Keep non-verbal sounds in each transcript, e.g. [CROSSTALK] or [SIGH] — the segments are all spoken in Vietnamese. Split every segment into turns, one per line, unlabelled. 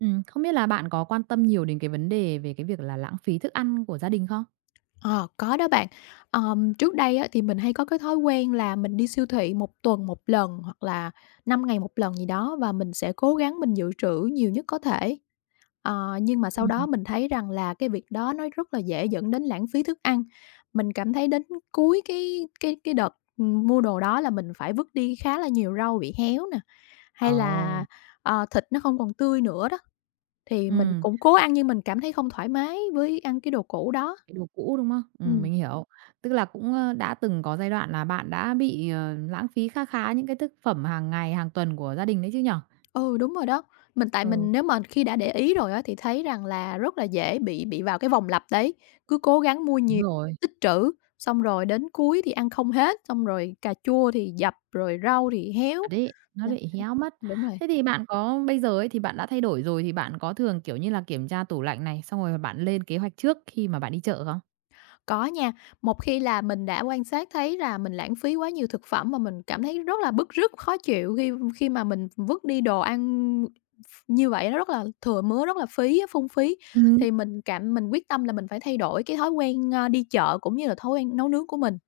Không biết là bạn có quan tâm nhiều đến cái vấn đề về cái việc là lãng phí thức ăn của gia đình không?
Ờ, có đó bạn. Trước đây á, thì mình hay có cái thói quen là mình đi siêu thị một tuần một lần hoặc là 5 ngày một lần gì đó, và mình sẽ cố gắng mình dự trữ nhiều nhất có thể. Nhưng mà sau đó
Ừm.
mình thấy rằng là cái việc đó nó rất là dễ dẫn đến lãng phí thức ăn. Mình cảm thấy đến cuối cái đợt, mua đồ đó là mình phải vứt đi khá là nhiều rau bị héo nè, hay
Ồ,
là, thịt nó không còn tươi nữa đó, thì mình
ừm,
cũng cố ăn nhưng mình cảm thấy không thoải mái với ăn cái đồ cũ đó.
cái đồ cũ, đúng không?
Ừm.
Mình hiểu. Tức là cũng đã từng có giai đoạn là bạn đã bị lãng phí khá khá những cái thực phẩm hàng ngày, hàng tuần của gia đình đấy chứ nhỉ?
Ừ, đúng rồi đó. Mình tại
Ừ,
mình nếu mà khi đã để ý rồi á, thì thấy rằng là rất là dễ bị vào cái vòng lặp đấy, cứ cố gắng mua
đúng
nhiều,
rồi,
tích trữ, xong rồi đến cuối thì ăn không hết, xong rồi cà chua thì dập, rồi rau thì héo.
thật đấy, nó
Dạ,
bị héo mất.
đúng rồi,
Thế thì bạn có bây giờ ấy thì bạn đã thay đổi rồi thì bạn có thường, kiểu như là, kiểm tra tủ lạnh này, xong rồi bạn lên kế hoạch trước khi mà bạn đi chợ không?
có nha. Một khi là mình đã quan sát thấy là mình lãng phí quá nhiều thực phẩm mà mình cảm thấy rất là bức rứt, khó chịu khi khi mà mình vứt đi đồ ăn như vậy, nó rất là thừa mứa, rất là phí á, phung phí.
Ừm.
Thì mình quyết tâm là mình phải thay đổi cái thói quen, đi chợ cũng như là thói quen nấu nướng của mình.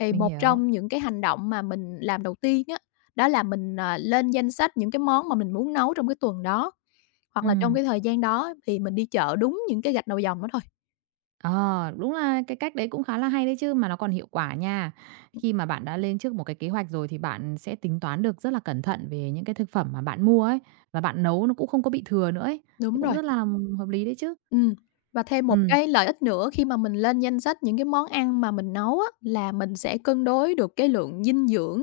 Thì
Mình
một
hiểu.
trong những cái hành động mà mình làm đầu tiên á, đó là mình, lên danh sách những cái món mà mình muốn nấu trong cái tuần đó, hoặc
Ừ.
là trong cái thời gian đó thì mình đi chợ đúng những cái gạch đầu dòng đó thôi.
Ờ, đúng là cái cách đấy cũng khá là hay đấy chứ, mà nó còn hiệu quả nha.
Ừm,
Khi mà bạn đã lên trước một cái kế hoạch rồi thì bạn sẽ tính toán được rất là cẩn thận về những cái thực phẩm mà bạn mua ấy, và bạn nấu nó cũng không có bị thừa nữa ấy, thì
đúng
cũng
rồi.
rất là hợp lý đấy chứ.
Ừm, và thêm một
Ừm,
cái lợi ích nữa khi mà mình lên danh sách những cái món ăn mà mình nấu á, là mình sẽ cân đối được cái lượng dinh dưỡng,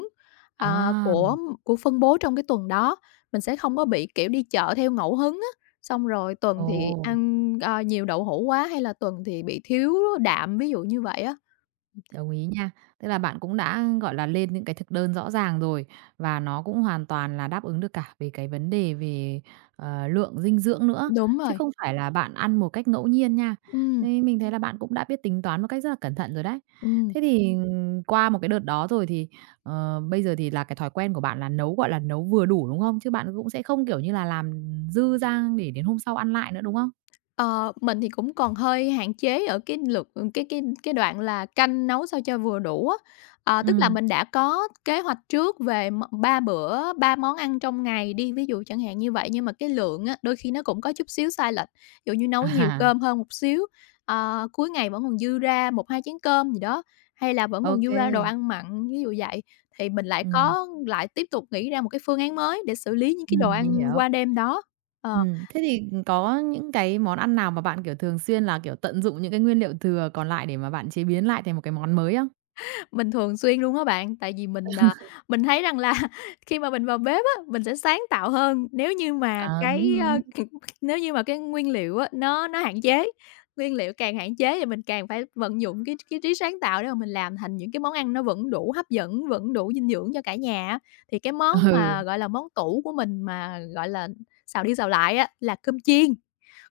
à,
à,
của của phân bố trong cái tuần đó. Mình sẽ không có bị, kiểu, đi chợ theo ngẫu hứng á, xong rồi tuần thì
ồ.
ăn, nhiều đậu hũ quá hay là tuần thì bị thiếu đạm, ví dụ như vậy á.
Đồng ý nha. Tức là bạn cũng đã, gọi là, lên những cái thực đơn rõ ràng rồi và nó cũng hoàn toàn là đáp ứng được cả về cái vấn đề về lượng dinh dưỡng nữa,
Đúng
chứ
rồi,
không phải là bạn ăn một cách ngẫu nhiên nha.
ừm,
Thế mình thấy là bạn cũng đã biết tính toán một cách rất là cẩn thận rồi đấy.
ừm.
Thế thì qua một cái đợt đó rồi thì bây giờ thì là cái thói quen của bạn là nấu, gọi là, nấu vừa đủ, đúng không? Chứ bạn cũng sẽ không, kiểu như là, làm dư ra để đến hôm sau ăn lại nữa, đúng không?
Ờ, mình thì cũng còn hơi hạn chế ở cái lượt, cái đoạn là canh nấu sao cho vừa đủ á. Ờ, tức là
Ừ.
mình đã có kế hoạch trước về 3 bữa, 3 món ăn trong ngày đi, ví dụ chẳng hạn như vậy, nhưng mà cái lượng á, đôi khi nó cũng có chút xíu sai lệch. Ví dụ như nấu
[LAUGHS]
nhiều
À,
cơm hơn một xíu, cuối ngày vẫn còn dư ra một 2 chén cơm gì đó, hay là vẫn
ô
còn dư
kê.
ra đồ ăn mặn, ví dụ vậy. Thì mình lại
Ừm,
có lại tiếp tục nghĩ ra một cái phương án mới để xử lý những cái đồ
mình
ăn
hiểu.
qua đêm đó. Ờ.
Thế thì, có những cái món ăn nào mà bạn, kiểu, thường xuyên là, kiểu, tận dụng những cái nguyên liệu thừa còn lại để mà bạn chế biến lại thành một cái món mới không?
Mình thường xuyên luôn á bạn, tại vì mình, mình thấy rằng là [LAUGHS] khi mà mình vào bếp á, mình sẽ sáng tạo hơn nếu như mà
Ờ, đúng
cái,
rồi.
[LAUGHS] nếu như mà cái nguyên liệu á, nó hạn chế. Nguyên liệu càng hạn chế thì mình càng phải vận dụng cái trí sáng tạo để mà mình làm thành những cái món ăn nó vẫn đủ hấp dẫn, vẫn đủ dinh dưỡng cho cả nhà á. Thì cái món
Ừ,
mà, gọi là, món tủ của mình mà, gọi là, xào đi xào lại á, là cơm chiên,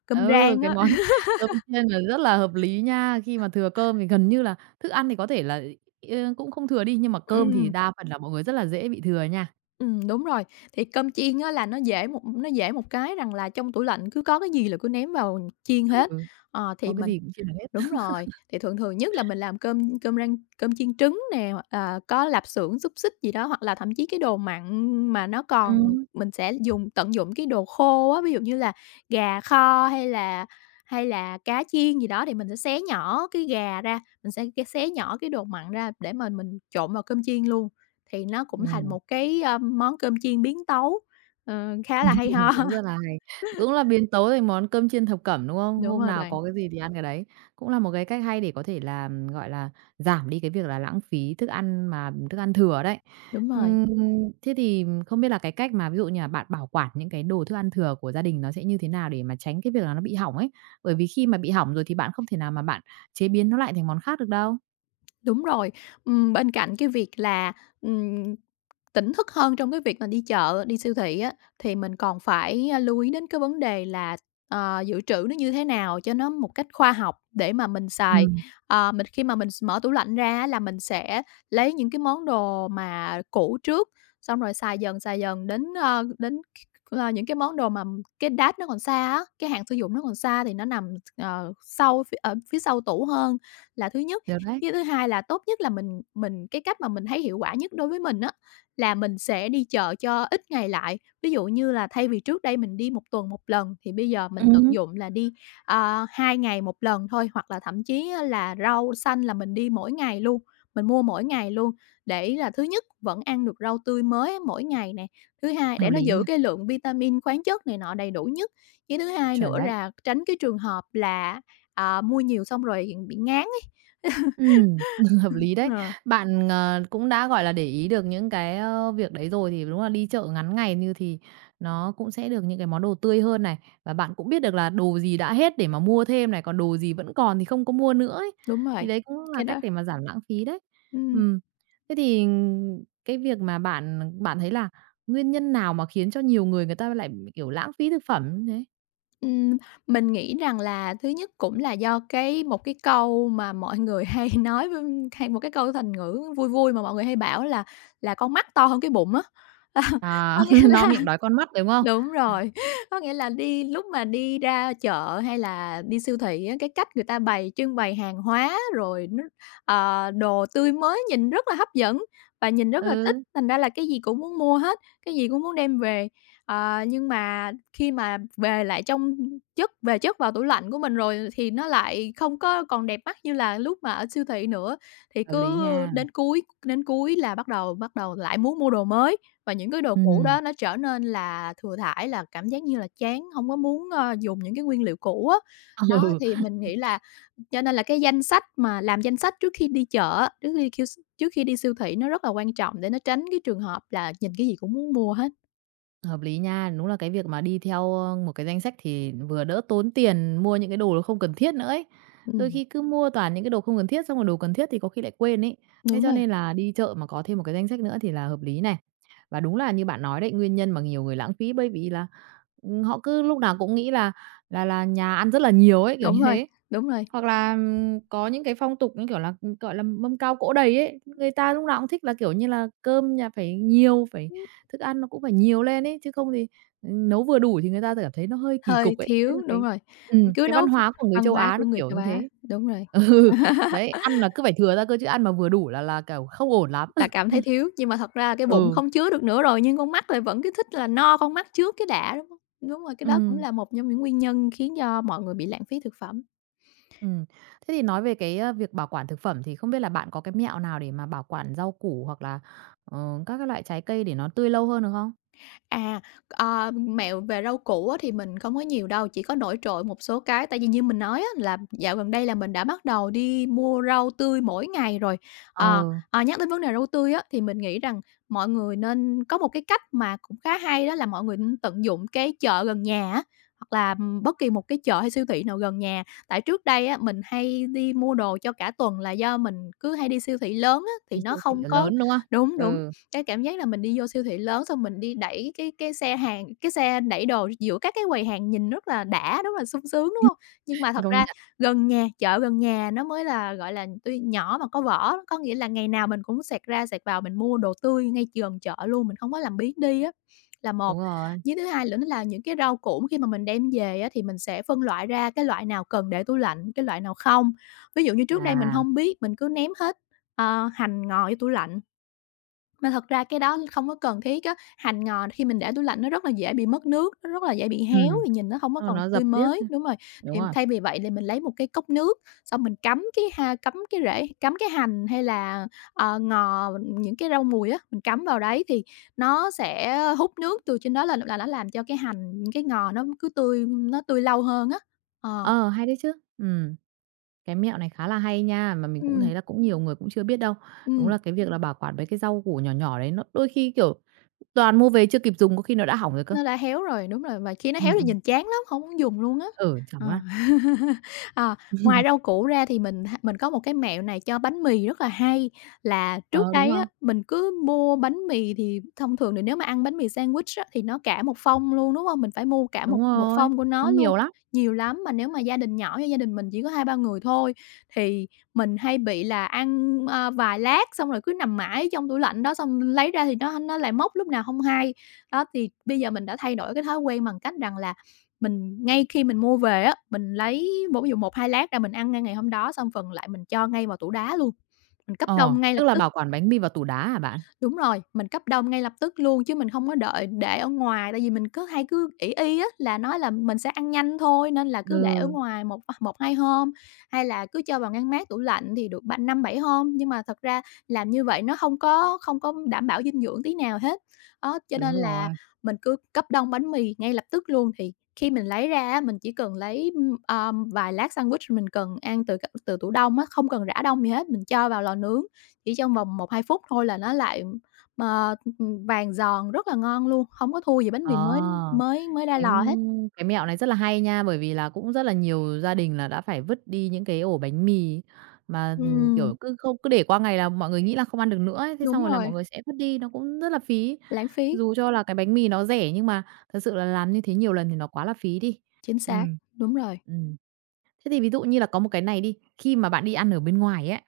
cơm
ừ.
rang
Cái
á.
món [LAUGHS] cơm chiên là rất là hợp lý nha, khi mà thừa cơm thì gần như là thức ăn thì có thể là cũng không thừa đi, nhưng mà
[LAUGHS]
cơm thì
Ừm.
đa phần là mọi người rất là dễ bị thừa nha.
Đúng rồi. Thì cơm chiên á là nó dễ một cái rằng là trong tủ lạnh cứ có cái gì là cứ ném vào chiên hết.
Ừ,
Ờ, thì
có cái
mình
gì cũng chia được hết.
Đúng rồi, thì thường thường nhất là mình làm cơm cơm rang cơm chiên trứng nè, hoặc là có lạp xưởng, xúc xích gì đó, hoặc là thậm chí cái đồ mặn mà nó còn
Ừm.
mình sẽ dùng tận dụng cái đồ khô á, ví dụ như là gà kho hay là cá chiên gì đó thì mình sẽ xé nhỏ cái gà ra, mình sẽ xé nhỏ cái đồ mặn ra để mà mình trộn vào cơm chiên luôn, thì nó cũng thành
Ừm.
một cái, món cơm chiên biến tấu, khá là hay ho.
Cũng rất là
[LAUGHS]
hay. Cũng là biến tấu thành món cơm chiên thập cẩm, đúng không?
Đúng
Hôm
rồi
nào
bạn,
có cái gì thì ăn cái đấy. Cũng là một cái cách hay để có thể là, gọi là, giảm đi cái việc là lãng phí thức ăn mà thức ăn thừa đấy.
đúng rồi.
Ừm, Thế thì không biết là cái cách mà ví dụ như là bạn bảo quản những cái đồ thức ăn thừa của gia đình nó sẽ như thế nào để mà tránh cái việc là nó bị hỏng ấy? Bởi vì khi mà bị hỏng rồi thì bạn không thể nào mà bạn chế biến nó lại thành món khác được đâu.
Đúng rồi. Bên cạnh cái việc là, ừm, tỉnh thức hơn trong cái việc mà đi chợ, đi siêu thị á, thì mình còn phải, lưu ý đến cái vấn đề là, dự trữ nó như thế nào cho nó một cách khoa học để mà mình xài.
Ừm,
Ờ, mình khi mà mình s mở tủ lạnh ra á là mình sẽ lấy những cái món đồ mà cũ trước, xong rồi xài dần đến những cái món đồ mà cái date nó còn xa á, cái hạn sử dụng nó còn xa thì nó nằm, sau ở phía sau tủ hơn là thứ nhất.
Được đấy.
Cái thứ hai là tốt nhất là mình, cách mà mình thấy hiệu quả nhất đối với mình á, là mình sẽ đi chợ cho ít ngày lại. Ví dụ như là thay vì trước đây mình đi một tuần một lần thì bây giờ mình tận
Ừm.
dụng là đi, 2 ngày một lần thôi, hoặc là thậm chí á là rau xanh là mình đi mỗi ngày luôn, mình mua mỗi ngày luôn, để là thứ nhất vẫn ăn được rau tươi mới mỗi ngày nè, thứ hai để
Hợp
nó
lý
giữ
nha,
cái lượng vitamin, khoáng chất này nọ đầy đủ nhất. Cái thứ hai
chuẩn
nữa
đấy.
là tránh cái trường hợp là, mua nhiều xong rồi bị ngán ấy.
Ừm, [LAUGHS] Hợp lý đấy.
Ờ.
Bạn cũng đã, gọi là, để ý được những cái việc đấy rồi thì đúng là đi chợ ngắn ngày như thì nó cũng sẽ được những cái món đồ tươi hơn này, và bạn cũng biết được là đồ gì đã hết để mà mua thêm này, còn đồ gì vẫn còn thì không có mua nữa ấy.
Đúng rồi,
Thì đấy cũng là
cái
cách
đó
để mà giảm lãng phí đấy.
ừm,
Ừm, Thế thì cái việc mà bạn bạn thấy là nguyên nhân nào mà khiến cho nhiều người người ta lại, kiểu, lãng phí thực phẩm như thế?
ừm, mình nghĩ rằng là thứ nhất cũng là do một câu mà mọi người [LAUGHS] hay nói với hay một cái câu thành ngữ vui vui mà mọi người hay bảo là "Con mắt to hơn cái bụng" á. [LAUGHS]
À,
Có nghĩa
[LAUGHS] no
là,
miệng đói con mắt, đúng không?
đúng rồi, [LAUGHS] có nghĩa là lúc mà đi ra chợ hay là đi siêu thị á, cái cách người ta trưng bày hàng hóa rồi nó đồ tươi mới nhìn rất là hấp dẫn và nhìn rất là thích,
Ừ,
thành ra là cái gì cũng muốn mua hết, cái gì cũng muốn đem về. Ờ, nhưng mà khi mà về chất vào tủ lạnh của mình rồi thì nó lại không có còn đẹp mắt như là lúc mà ở siêu thị nữa, thì
hợp lý
cứ
nha.
đến cuối là bắt đầu lại muốn mua đồ mới. Và những cái đồ cũ
Ừm,
đó nó trở nên là thừa thãi, là cảm giác như là chán, hông có muốn, dùng những cái nguyên liệu cũ á.
[LAUGHS]
Đó,
ừ.
thì mình nghĩ là cho nên là cái danh sách mà làm danh sách trước khi đi chợ á, trước khi đi siêu thị nó rất là quan trọng để nó tránh cái trường hợp là nhìn cái gì cũng muốn mua hết.
Hợp lý nha, đúng là cái việc mà đi theo một cái danh sách thì vừa đỡ tốn tiền mua những cái đồ nó không cần thiết nữa ấy. Đôi
Ừm.
khi cứ mua toàn những cái đồ không cần thiết, xong rồi đồ cần thiết thì có khi lại quên ấy. Thế
Đúng
cho
rồi.
nên là đi chợ mà có thêm một cái danh sách nữa thì là hợp lý này. Và đúng là như bạn nói đấy, nguyên nhân mà nhiều người lãng phí bởi vì là, họ cứ lúc nào cũng nghĩ là là nhà ăn rất là nhiều ấy, kiểu
Đúng
như
rồi,
thế.
đúng rồi,
Hoặc là, có những cái phong tục, như kiểu là, gọi là, mâm cao cỗ đầy ấy, người ta lúc nào cũng thích là, kiểu như là, cơm nhà phải nhiều, phải thức ăn nó cũng phải nhiều lên ấy, chứ không thì, nấu vừa đủ thì người ta cảm thấy nó hơi kỳ
hơi
cục ấy. Đấy là
thiếu, đúng
cái
rồi,
ừm,
cứ
cái văn
nấu ph
hóa của người
văn
châu
hóa
Á
của
nó
người
kiểu
châu
như
Á,
thế.
đúng rồi.
[LAUGHS] Ừ, đấy, ăn là cứ phải thừa ra cơ, chứ ăn mà vừa đủ là , kiểu, không ổn lắm.
Là cảm thấy
[LAUGHS]
thiếu, nhưng mà thật ra cái bụng
Ừ,
không chứa được nữa rồi, nhưng con mắt lại vẫn cứ thích là no con mắt trước cái đã, đúng hông? Đúng rồi, cái đó cũng
ừ.
là một trong những nguyên nhân khiến cho mọi người bị lãng phí thực phẩm.
Ừm, Thế thì nói về cái việc bảo quản thực phẩm thì không biết là bạn có cái mẹo nào để mà bảo quản rau củ hoặc là các cái loại trái cây để nó tươi lâu hơn được không?
À, mẹo về rau củ á thì mình không có nhiều đâu, chỉ có nổi trội một số cái. Tại vì như mình nói á là dạo gần đây là mình đã bắt đầu đi mua rau tươi mỗi ngày rồi.
Ờ,
Ờ, nhắc đến vấn đề rau tươi á, thì mình nghĩ rằng mọi người nên có một cái cách mà cũng khá hay, đó là mọi người nên tận dụng cái chợ gần nhà á, hoặc là, bất kỳ một cái chợ hay siêu thị nào gần nhà. Tại trước đây á, mình hay đi mua đồ cho cả tuần là do mình cứ hay đi siêu thị lớn á, thì
đi
nó
siêu thị
không
là
có
lớn, đúng không?
đúng, đúng.
Ừ,
Cái cảm giác là mình đi vô siêu thị lớn xong mình đi đẩy cái xe đẩy đồ giữa các cái quầy hàng nhìn rất là đã, rất là sung sướng, đúng hông? Nhưng mà thật
công
ra
nhận.
gần nhà chợ gần nhà nó mới là, gọi là, tuy nhỏ mà có vỏ, có nghĩa là ngày nào mình cũng xẹt ra xẹt vào mình mua đồ tươi ngay gần chợ luôn, mình không có làm biếng đi á, là một.
Đúng rồi,
Với thứ hai nữa là những cái rau củ khi mà mình đem về á thì mình sẽ phân loại ra cái loại nào cần để tủ lạnh, cái loại nào không. Ví dụ như trước đây mình
à,
hông biết, mình cứ ném hết, hành ngò vô tủ lạnh, mà thật ra cái đó không có cần thiết á, hành ngò khi mình để tủ lạnh nó rất là dễ bị mất nước, nó rất là dễ bị héo
ừm,
thì nhìn nó không có còn
nó dập
tươi
riếc
mới. Đúng rồi,
đúng
thì
rồi.
thay vì vậy thì mình lấy một cái cốc nước, xong mình cắm cái rễ cắm cái hành hay là, ngò, những cái rau mùi á, mình cắm vào đấy thì nó sẽ hút nước từ trên đó lên là nó làm cho cái hành, cái ngò nó cứ tươi nó tươi lâu hơn á. Ờ,
Ờ, hay đấy chứ, ừm, cái mẹo này khá là hay nha, mà mình cũng
ừm,
thấy là cũng nhiều người cũng chưa biết đâu. Đúng
ừm.
là cái việc là bảo quản mấy cái rau củ nhỏ nhỏ đấy nó đôi khi, kiểu, toàn mua về chưa kịp dùng có khi nó đã hỏng rồi cơ.
Nó đã héo rồi, đúng rồi, và khi nó héo
Ừm,
thì
ừm.
nhìn chán lắm, hông muốn dùng luôn á.
Ừ, chẳng có
Ờ.
ăn.
[LAUGHS] Ờ, ngoài rau củ ra thì mình có một cái mẹo này cho bánh mì rất là hay, là trước
Ờ, đúng
đây á,
rồi.
mình cứ mua bánh mì thì thông thường thì nếu mà ăn bánh mì sandwich á, thì nó cả một phong luôn, đúng hông? Mình phải mua cả một
Đúng
một
rồi,
phong của
nó
nó luôn,
nhiều lắm.
nhiều lắm, mà nếu mà gia đình nhỏ như gia đình mình chỉ có hai ba người thôi, thì mình hay bị là ăn, vài lát xong rồi cứ nằm mãi trong tủ lạnh đó, xong lấy ra thì nó lại mốc lúc nào hông hay. Đó, thì bây giờ mình đã thay đổi cái thói quen bằng cách rằng là mình ngay khi mình mua về á, mình lấy một ví dụ một hai lát ra mình ăn ngay ngày hôm đó, xong phần lại mình cho ngay vào tủ đá luôn, mình cấp
Ờ,
đông ngay lập
tức là
tức.
bảo quản bánh mì vào tủ đá hả bạn?
Đúng rồi, mình cấp đông ngay lập tức luôn chứ mình không có đợi để ở ngoài, tại vì mình cứ hay cứ ỷ y á, là nói là mình sẽ ăn nhanh thôi nên là cứ để ở
Ừ,
ngoài một, hai hôm, hay là cứ cho vào ngăn mát tủ lạnh thì được ba năm, bảy hôm, nhưng mà thật ra làm như vậy nó không có đảm bảo dinh dưỡng tí nào hết. Đó, cho nên
đúng rồi.
là mình cứ cấp đông bánh mì ngay lập tức luôn, thì khi mình lấy ra á, mình chỉ cần lấy, vài lát sandwich mình cần ăn từ từ tủ đông á, không cần rã đông gì hết, mình cho vào lò nướng chỉ trong vòng một hai phút thôi là nó lại, ờ, vàng giòn rất là ngon luôn, không có thua gì bánh mì
Ờ.
mới mới mới ra
Cái,
lò hết.
cái mẹo này rất là hay nha, bởi vì là cũng rất là nhiều gia đình là đã phải vứt đi những cái ổ bánh mì mà,
Ừm,
kiểu, cứ không cứ để qua ngày là mọi người nghĩ là không ăn được nữa ấy, thế xong
đúng
rồi là
rồi,
mọi người sẽ vứt đi, nó cũng rất là phí.
lãng phí,
Dù cho là cái bánh mì nó rẻ nhưng mà thật sự là làm như thế nhiều lần thì nó quá là phí đi.
chính
Ừ,
xác, đúng rồi.
ừm. Thế thì ví dụ như là có một cái này đi, khi mà bạn đi ăn ở bên ngoài ấy,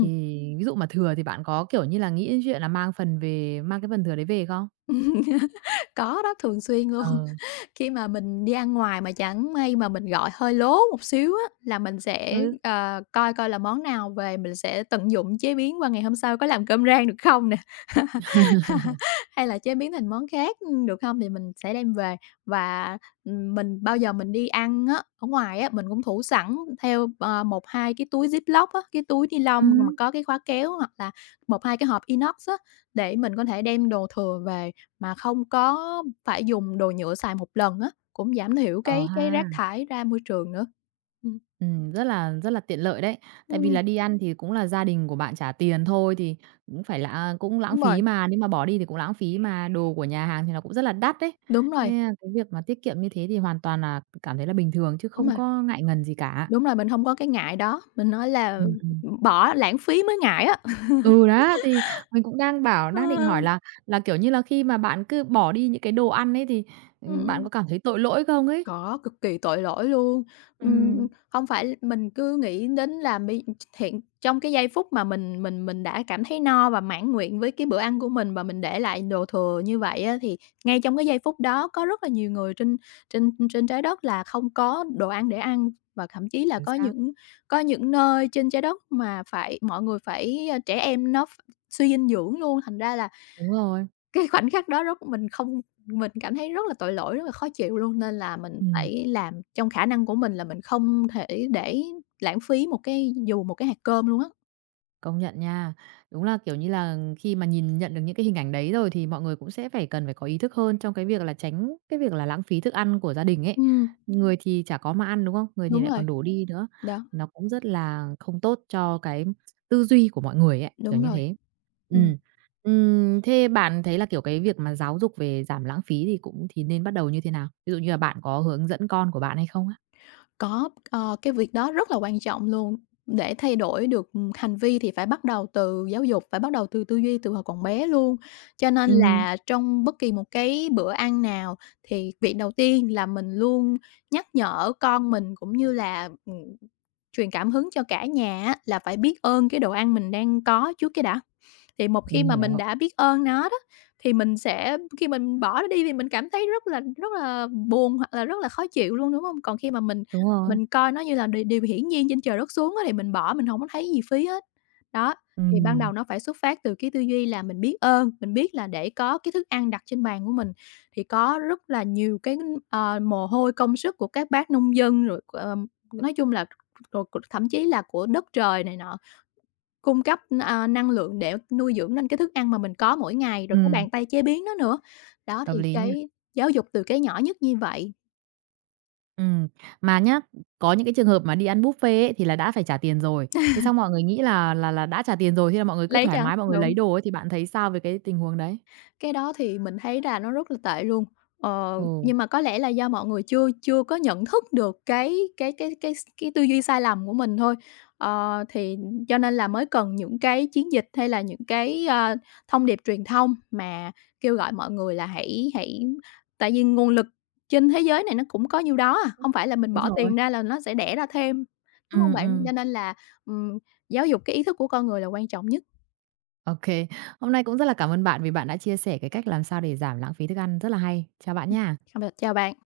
thì ví dụ mà thừa thì bạn có, kiểu như là, nghĩ đến chuyện là mang phần về mang cái phần thừa đấy về không?
[LAUGHS] có đó, thường xuyên luôn.
Ờ.
[LAUGHS] Khi mà mình đi ăn ngoài mà chẳng may mà mình gọi hơi lố một xíu á, là mình sẽ,
Ừ.
coi coi là món nào về mình sẽ tận dụng chế biến qua ngày hôm sau có làm cơm rang được không nè.
[LAUGHS]
Hay là chế biến thành món khác, ừ, được không? Thì mình sẽ đem về và, ừ, mình bao giờ mình đi ăn á, ở ngoài á, mình cũng thủ sẵn theo, 1, 2 cái túi Ziploc á, cái túi ni lông mà
Ừm.
có cái khóa kéo hoặc là một 2 cái hộp inox á, để mình có thể đem đồ thừa về mà không có phải dùng đồ nhựa xài một lần á, cũng giảm thiểu
Ờ
cái
ha,
rác thải ra môi trường nữa. Ừm,
rất là tiện lợi đấy. Tại vì
ừm,
là đi ăn thì cũng là gia đình của bạn trả tiền thôi thì cũng phải là cũng lãng
đúng rồi,
phí mà, nếu mà bỏ đi thì cũng lãng phí mà, đồ của nhà hàng thì nó cũng rất là đắt đấy.
đúng
Thế
rồi,
à, cái việc mà tiết kiệm như thế thì hoàn toàn là cảm thấy là bình thường chứ
đúng
không
rồi,
có ngại ngần gì cả.
đúng rồi, mình không có cái ngại đó, mình nói là
Ừm, ừm.
bỏ lãng phí mới ngại á.
Ừ, đó, thì mình cũng đang bảo đang định hỏi
[LAUGHS]
là , kiểu như là, khi mà bạn cứ bỏ đi những cái đồ ăn ấy thì, bạn
Ừm,
có cảm thấy tội lỗi không ấy?
có, cực kỳ tội lỗi luôn. Ừm,
Ừm,
hông phải mình cứ nghĩ đến là hiện trong cái giây phút mà mình đã cảm thấy no và mãn nguyện với cái bữa ăn của mình và mình để lại đồ thừa như vậy á, thì ngay trong cái giây phút đó có rất là nhiều người trên trên trên trái đất là không có đồ ăn để ăn và thậm chí là
chính xác,
có những nơi trên trái đất mà phải mọi người phải, trẻ em nó ph suy dinh dưỡng luôn, thành ra là
đúng rồi,
cái khoảnh khắc đó rất mình không mình cảm thấy rất là tội lỗi, rất là khó chịu luôn, nên là mình
ừm.
phải làm trong khả năng của mình là mình không thể để lãng phí một cái hạt cơm luôn á.
Công nhận nha. Đúng là, kiểu như là, khi mà nhìn nhận được những cái hình ảnh đấy rồi thì mọi người cũng sẽ phải cần phải có ý thức hơn trong cái việc là tránh cái việc là lãng phí thức ăn của gia đình ấy.
Ừm,
Người thì chả có mà ăn, đúng không? Người thì
đúng
lại
rồi,
còn đổ đi nữa.
đó,
Nó cũng rất là không tốt cho cái tư duy của mọi người ấy, kiểu
đúng
như
rồi.
thế. Ừ,
Ừm.
Thế bạn thấy là, kiểu, cái việc mà giáo dục về giảm lãng phí thì cũng thì nên bắt đầu như thế nào? Ví dụ như là bạn có hướng dẫn con của bạn hay không á?
Có, cái việc đó rất là quan trọng luôn. Để thay đổi được, hành vi thì phải bắt đầu từ giáo dục, phải bắt đầu từ tư duy từ hồi còn bé luôn. Cho nên
Ừ,
là trong bất kỳ một cái bữa ăn nào thì việc đầu tiên là mình luôn nhắc nhở con mình cũng như là, truyền cảm hứng cho cả nhà á, là phải biết ơn cái đồ ăn mình đang có trước cái đã. Thì một khi
mình
mà mình
hiểu.
đã biết ơn nó đó, thì mình sẽ khi mình bỏ nó đi thì mình cảm thấy rất là buồn hoặc là rất là khó chịu luôn, đúng không? Còn khi mà mình
Đúng rồi.
mình coi nó như là điều điều hiển nhiên trên trời đất xuống á, thì mình bỏ, mình hổng có thấy gì phí hết. Đó,
Ừ,
thì ban đầu nó phải xuất phát từ cái tư duy là mình biết ơn, mình biết là để có cái thức ăn đặt trên bàn của mình thì có rất là nhiều cái, mồ hôi công sức của các bác nông dân rồi, nói chung là rồi c thậm chí là của đất trời này nọ, cung cấp, năng lượng để nuôi dưỡng nên cái thức ăn mà mình có mỗi ngày, rồi cái
ừm,
bàn tay chế biến nó nữa. Đó,
hợp
thì
lý nha.
cái giáo dục từ cái nhỏ nhất như vậy,
Ừm, mà nhá, có những cái trường hợp mà đi ăn buffet ấy thì là đã phải trả tiền rồi, thế xong mọi người nghĩ là là đã trả tiền rồi, thế là mọi người cứ
lấy
thoải
cho
mái mọi người
đúng.
lấy đồ ấy, thì bạn thấy sao về cái tình huống đấy?
Cái đó thì mình thấy là nó rất là tệ luôn. Ờ,
Ồ,
nhưng mà có lẽ là do mọi người chưa chưa có nhận thức được cái tư duy sai lầm của mình thôi. Ờ, thì cho nên là mới cần những cái chiến dịch hay là những cái, thông điệp truyền thông mà kêu gọi mọi người là hãy hãy tại vì nguồn lực trên thế giới này nó cũng có nhiêu đó à, hông phải là mình
đúng
bỏ
rồi.
tiền ra là nó sẽ đẻ ra thêm, đúng không bạn?
Ừm.
Cho nên là, ừm, giáo dục cái ý thức của con người là quan trọng nhất.
Ô kê. Hôm nay cũng rất là cảm ơn bạn vì bạn đã chia sẻ cái cách làm sao để giảm lãng phí thức ăn rất là hay. Chào bạn nha.
Chào bạn.